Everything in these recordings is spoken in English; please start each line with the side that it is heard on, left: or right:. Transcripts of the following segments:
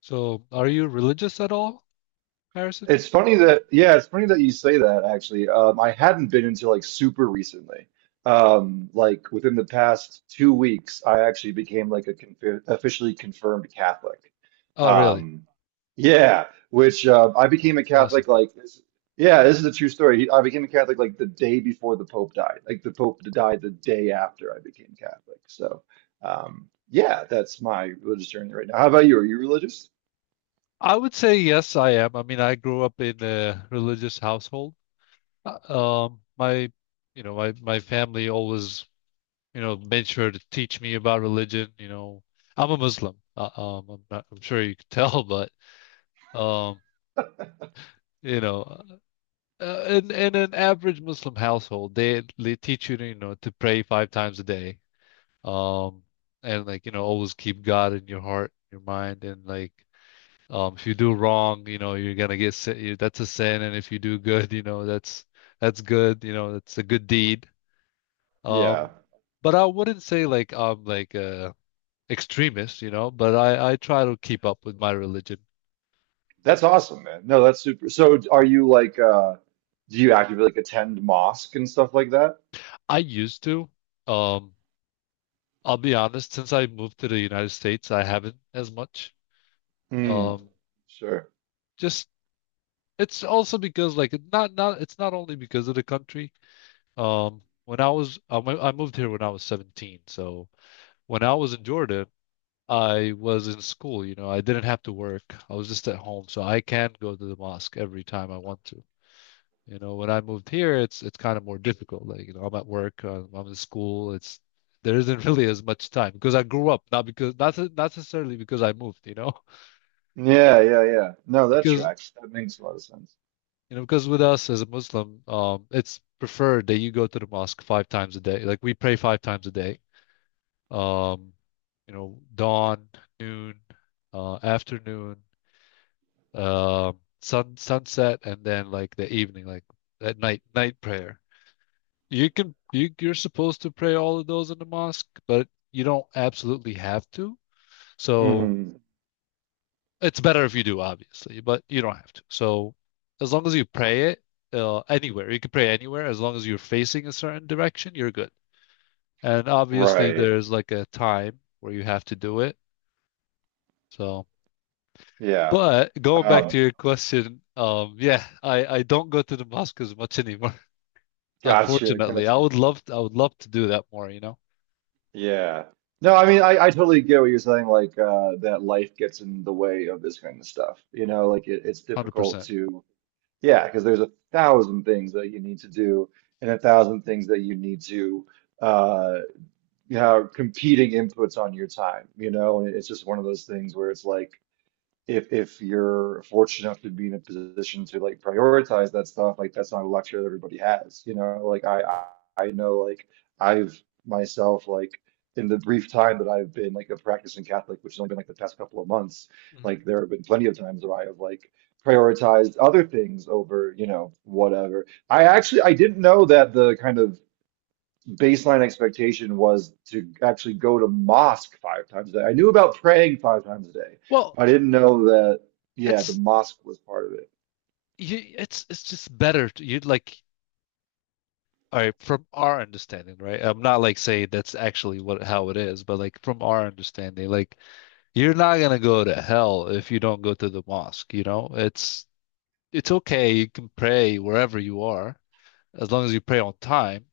left: So, are you religious at all, Harrison?
right: It's funny that you say that actually. I hadn't been until like super recently. Like within the past 2 weeks, I actually became like a confi officially confirmed Catholic.
left: Oh, really?
right: Um, yeah, which I became a
left: It's awesome.
right: Catholic like this. Yeah, this is a true story. I became a Catholic like the day before the Pope died. Like the Pope died the day after I became Catholic. So, yeah, that's my religious journey right now. How about you? Are you religious?
left: I would say yes, I am. I mean, I grew up in a religious household. Uh, my, my family always, made sure to teach me about religion. I'm a Muslim. I'm not, I'm sure you could tell, but um, you know, in an average Muslim household, they teach you to, to pray 5 times a day. Um, and like, always keep God in your heart, your mind, and if you do wrong, you're gonna get sin. That's a sin, and if you do good, that's good. That's a good deed. Um,
right: Yeah.
left: but I wouldn't say like I'm like a extremist, but I try to keep up with my religion.
right: That's awesome, man. No, that's super. So are you like do you actively like attend mosque and stuff like that?
left: I used to. Um, I'll be honest, since I moved to the United States, I haven't as much.
right: Mm,
left: Um,
right: sure.
left: just it's also because like it's not only because of the country. When I was I moved here when I was 17, so when I was in Jordan, I was in school, I didn't have to work. I was just at home, so I can go to the mosque every time I want to. You know, when I moved here, it's kind of more difficult. Like, you know, I'm at work, I'm in school. It's there isn't really as much time because I grew up, not because not not necessarily because I moved, you know,
right: Yeah, yeah, yeah. No, that
left: because
right: tracks. That makes a lot of sense.
left: with us as a Muslim, it's preferred that you go to the mosque 5 times a day. Like we pray 5 times a day. um, dawn, noon, afternoon, sunset, and then like the evening, like at night prayer. You can you're supposed to pray all of those in the mosque, but you don't absolutely have to. So
right: Mm,
left: it's better if you do, obviously, but you don't have to. So as long as you pray it anywhere, you can pray anywhere as long as you're facing a certain direction, you're good. And obviously,
right: right.
left: there's like a time where you have to do it. So.
right: Yeah.
left: But going back to
right: Um,
left: your question, yeah, I don't go to the mosque as much anymore,
right: Gotcha,
left: unfortunately.
right: gotcha.
left: I would love to do that more, you know,
right: Yeah. No, I mean I totally get what you're saying, like that life gets in the way of this kind of stuff. You know, like it's difficult
left: 100%.
right: to yeah, because there's a thousand things that you need to do and a thousand things that you need to uh yeah, competing inputs on your time, you know, and it's just one of those things where it's like if you're fortunate enough to be in a position to like prioritize that stuff, like that's not a luxury that everybody has, you know, like I know like I've myself like in the brief time that I've been like a practicing Catholic, which has only been like the past couple of months, like
left: Mhm.
right: there have been plenty of times where I have like prioritized other things over, you know, whatever. I actually I didn't know that the kind of baseline expectation was to actually go to mosque 5 times a day. I knew about praying 5 times a day.
left: Well,
right: I didn't know that, yeah, the
left: it's
right: mosque was part of it.
left: it's just better to, you'd like all right from our understanding, right? I'm not like saying that's actually what how it is, but like from our understanding, like you're not gonna go to hell if you don't go to the mosque, you know? It's okay. You can pray wherever you are as long as you pray on time,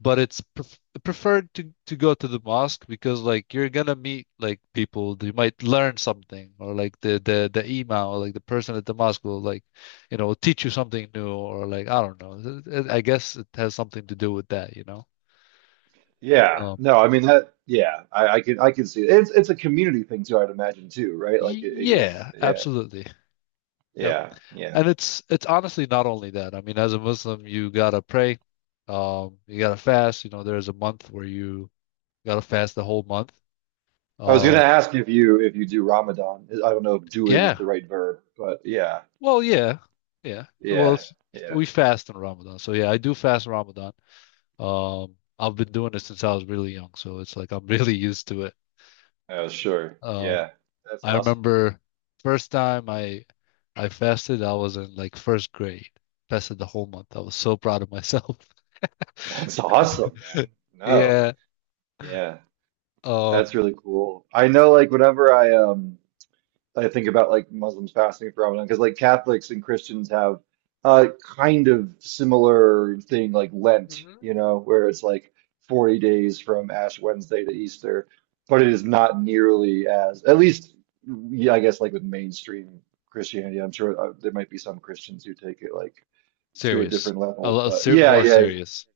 left: but it's preferred to go to the mosque because like you're gonna meet like people, you might learn something, or like the imam or like the person at the mosque will like, you know, teach you something new, or like I don't know. I guess it has something to do with that, you know.
right: Yeah.
left: um
right: No, I mean that, yeah, I can see it. It's a community thing too, I'd imagine too, right?
left: y-
right: Like it, it's
left: yeah,
right: yeah,
left: absolutely. Yep.
right: yeah, yeah.
left: And it's honestly not only that. I mean, as a Muslim, you gotta pray. You gotta fast, you know, there's a month where you gotta fast the whole month.
right: I was gonna
left: um
right: ask if you do Ramadan. I don't know if doing is
left: yeah.
right: the right verb, but yeah,
left: Well, yeah, yeah.
right: yeah, yeah.
left: We fast in Ramadan, so yeah, I do fast in Ramadan. I've been doing it since I was really young, so it's like I'm really used to it.
right: Oh, sure.
left: Um,
right: Yeah. That's
left: I
right: awesome.
left: remember first time I fasted, I was in like first grade. Fasted the whole month. I was so proud of myself.
right: That's awesome, man. No.
left: Yeah.
right: Yeah. That's
left: Um.
right: really cool. I know like whenever I think about like Muslims fasting for Ramadan because like Catholics and Christians have a kind of similar thing like Lent,
left: Mhm.
right: you know, where it's like 40 days from Ash Wednesday to Easter, but it is not nearly as, at least, yeah, I guess like with mainstream Christianity, I'm sure there might be some Christians who take it like to a
left: Serious.
right: different
left: A
right: level,
left: lot
right: but
left: ser
right: yeah,
left: more
right: yeah.
left: serious.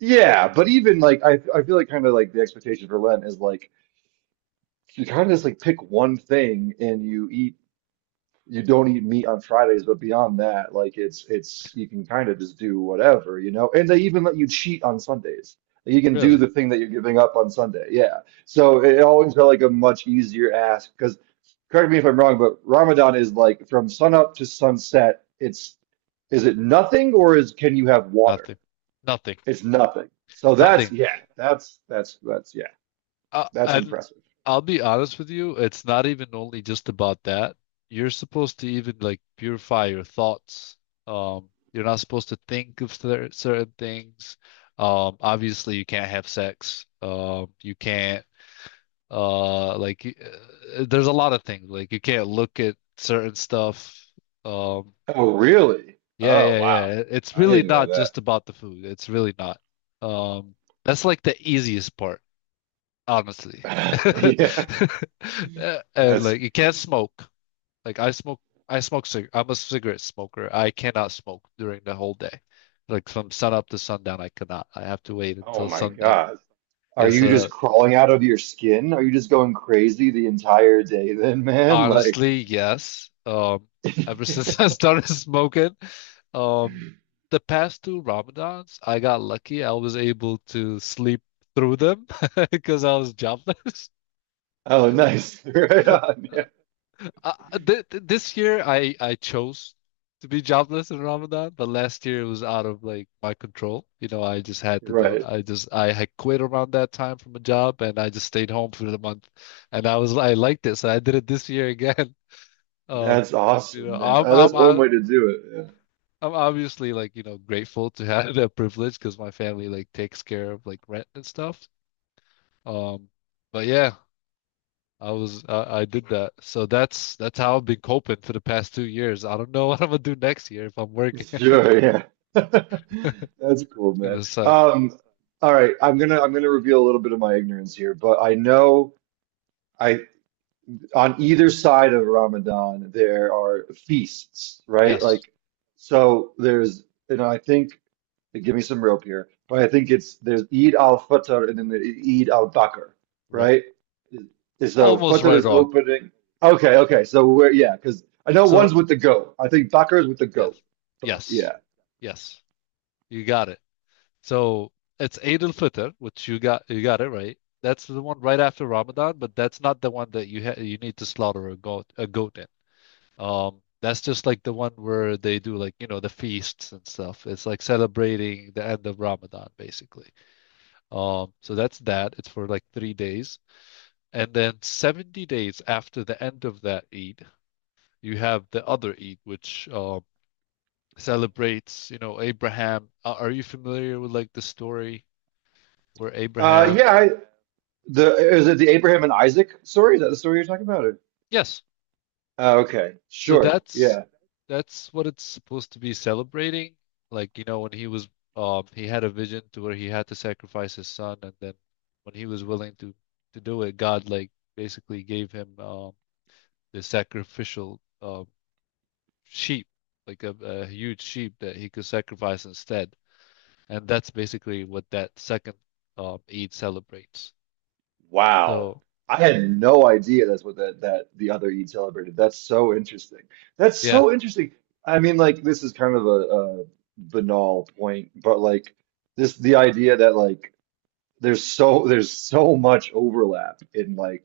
right: Yeah, but even like I feel like kind of like the expectation for Lent is like you kind of just like pick one thing and you don't eat meat on Fridays, but beyond that, like it's you can kind of just do whatever, you know. And they even let you cheat on Sundays. You can do
left: Really.
right: the thing that you're giving up on Sunday. Yeah. So it always felt like a much easier ask because correct me if I'm wrong, but Ramadan is like from sunup to sunset. It's Is it nothing, or is can you have water?
left: Nothing. Nothing.
right: It's nothing. So that's
left: Nothing.
right: yeah, that's yeah, that's
left: And
right: impressive.
left: I'll be honest with you, it's not even only just about that. You're supposed to even like purify your thoughts. You're not supposed to think of certain things. Obviously you can't have sex. You can't like y- there's a lot of things like you can't look at certain stuff. Um,
right: Oh, really?
left: yeah,
right: Oh,
left: yeah,
right: wow.
left: yeah. It's
right: I
left: really
right: didn't know
left: not
right: that.
left: just about the food. It's really not. Um, that's like the easiest part honestly.
right: Yeah,
left: And
right: that's
left: like you can't
right: crazy.
left: smoke. Like I smoke cig I'm a cigarette smoker. I cannot smoke during the whole day. Like from sun up to sundown, I cannot. I have to wait
right: Oh
left: until
right: my
left: sundown.
right: God. Are
left: Yes,
right: you
left: uh
right: just crawling out of your skin? Are you just going crazy the entire day then, man? Like,
left: honestly, yes. Ever since I started smoking, um the past two Ramadans, I got lucky. I was able to sleep through them because I was jobless.
right: oh, nice. Right on. Yeah.
left: Th th this year I chose to be jobless in Ramadan, but last year it was out of like my control. You know,
right: Right.
left: I just I had quit around that time from a job and I just stayed home for the month, and I was I liked it, so I did it this year again. Um,
right: That's awesome, man.
left: I'm
right: That's one way to do
left: I'm obviously like, you know, grateful to have that privilege because my family like takes care of like rent and stuff. Um, but yeah, I did that. So that's how I've been coping for the past 2 years. I don't know what I'm gonna do next year if I'm
right: it.
left: working.
right: Yeah. Sure. Yeah. That's cool,
left: It's
right: man.
left: gonna suck.
right: All right. I'm gonna reveal a little bit of my ignorance here, but I know. I. On either side of Ramadan, there are feasts, right?
left: Yes.
right: Like, so there's, you know, I think, give me some rope here, but I think it's there's Eid al-Fitr and then the Eid al-Bakr,
left: Right.
right: right? And so
left: Almost
right: Fitr
left: right
right: is
left: on.
right: opening. Okay, okay. So we're, yeah, because I know one's
left: So
right: with the goat. I think Bakr is with the goat,
left: yes.
right: but
left: Yes.
right: yeah.
left: Yes. You got it. So it's Eid al-Fitr, which you got it right. That's the one right after Ramadan, but that's not the one that you need to slaughter a goat in. That's just like the one where they do like, you know, the feasts and stuff. It's like celebrating the end of Ramadan, basically. So that's that. It's for like 3 days. And then 70 days after the end of that Eid, you have the other Eid, which celebrates, you know, Abraham. Are you familiar with like the story where Abraham?
right: Yeah, is it the Abraham and Isaac story? Is that the story you're talking about? Or?
left: Yes.
right: Okay,
left: So
right: sure. Yeah.
left: that's what it's supposed to be celebrating. Like, you know, when he was he had a vision to where he had to sacrifice his son, and then when he was willing to do it, God like basically gave him the sacrificial sheep, like a huge sheep that he could sacrifice instead. And that's basically what that second Eid celebrates.
right: Wow.
left: So,
right: I had no idea that's what that the other Eid celebrated. That's so interesting. That's
left: yeah.
right: so interesting. I mean, like this is kind of a banal point, but like this the idea that like there's so much overlap in like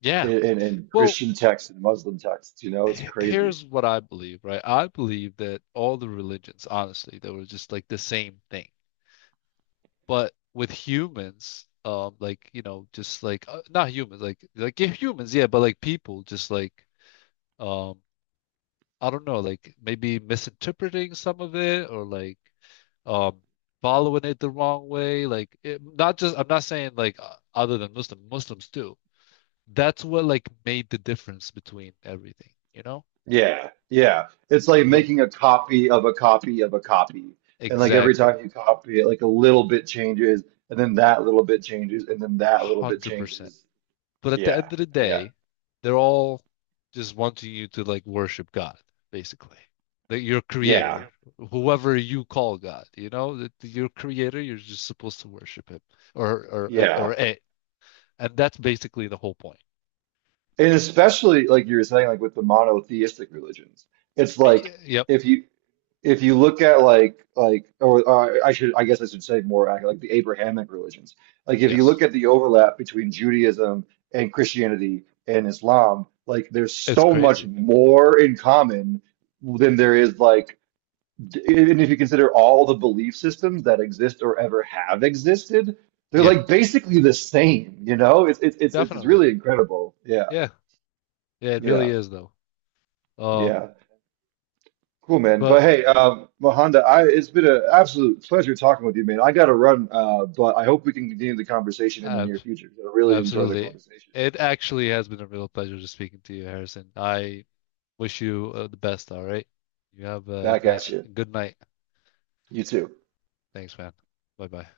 left: Yeah.
right: in
left: Well,
right: Christian texts and Muslim texts, you know, it's crazy.
left: here's what I believe, right? I believe that all the religions, honestly, they were just like the same thing. But with humans, like, you know, just like not humans, like yeah, humans, yeah, but like people just like um I don't know, like maybe misinterpreting some of it or like um following it the wrong way, like it, not just I'm not saying like other than Muslims too, that's what like made the difference between everything, you know.
right: Yeah, yeah. It's like
left: But
right: making a copy of a copy of a copy. And like every
left: exactly,
right: time you copy it, like a little bit changes, and then that little bit changes, and then that little bit
left: 100%,
right: changes.
left: but at the
right: Yeah,
left: end of the
right: yeah,
left: day they're all just wanting you to like worship God, basically. That your
right: yeah, yeah,
left: creator, whoever you call God, you know, that your creator, you're just supposed to worship him. or or or
right: yeah.
left: a, and that's basically the whole point.
right: And especially like you were saying, like with the monotheistic religions, it's like
left: Yep.
right: if you if you look at like or I guess I should say more like the Abrahamic religions. Like if you
left: Yes.
right: look at the overlap between Judaism and Christianity and Islam, like there's
left: It's
right: so much
left: crazy.
right: more in common than there is even if you consider all the belief systems that exist or ever have existed, they're
left: Yeah,
right: like basically the same, you know? It's
left: definitely.
right: really incredible. Yeah.
left: Yeah. Yeah, it really
right: Yeah.
left: is though. Um,
right: Yeah, cool, man. But
left: but
right: hey, Mahonda, I it's been an absolute pleasure talking with you, man. I gotta run, but I hope we can continue the conversation in the
left: ab
right: near future. I really enjoyed the
left: absolutely.
right: conversation.
left: It actually has been a real pleasure just speaking to you, Harrison. I wish you the best, all right? You have a
right: Back at
left: nice,
right: you.
left: good night.
right: You too.
left: Thanks, man. Bye-bye.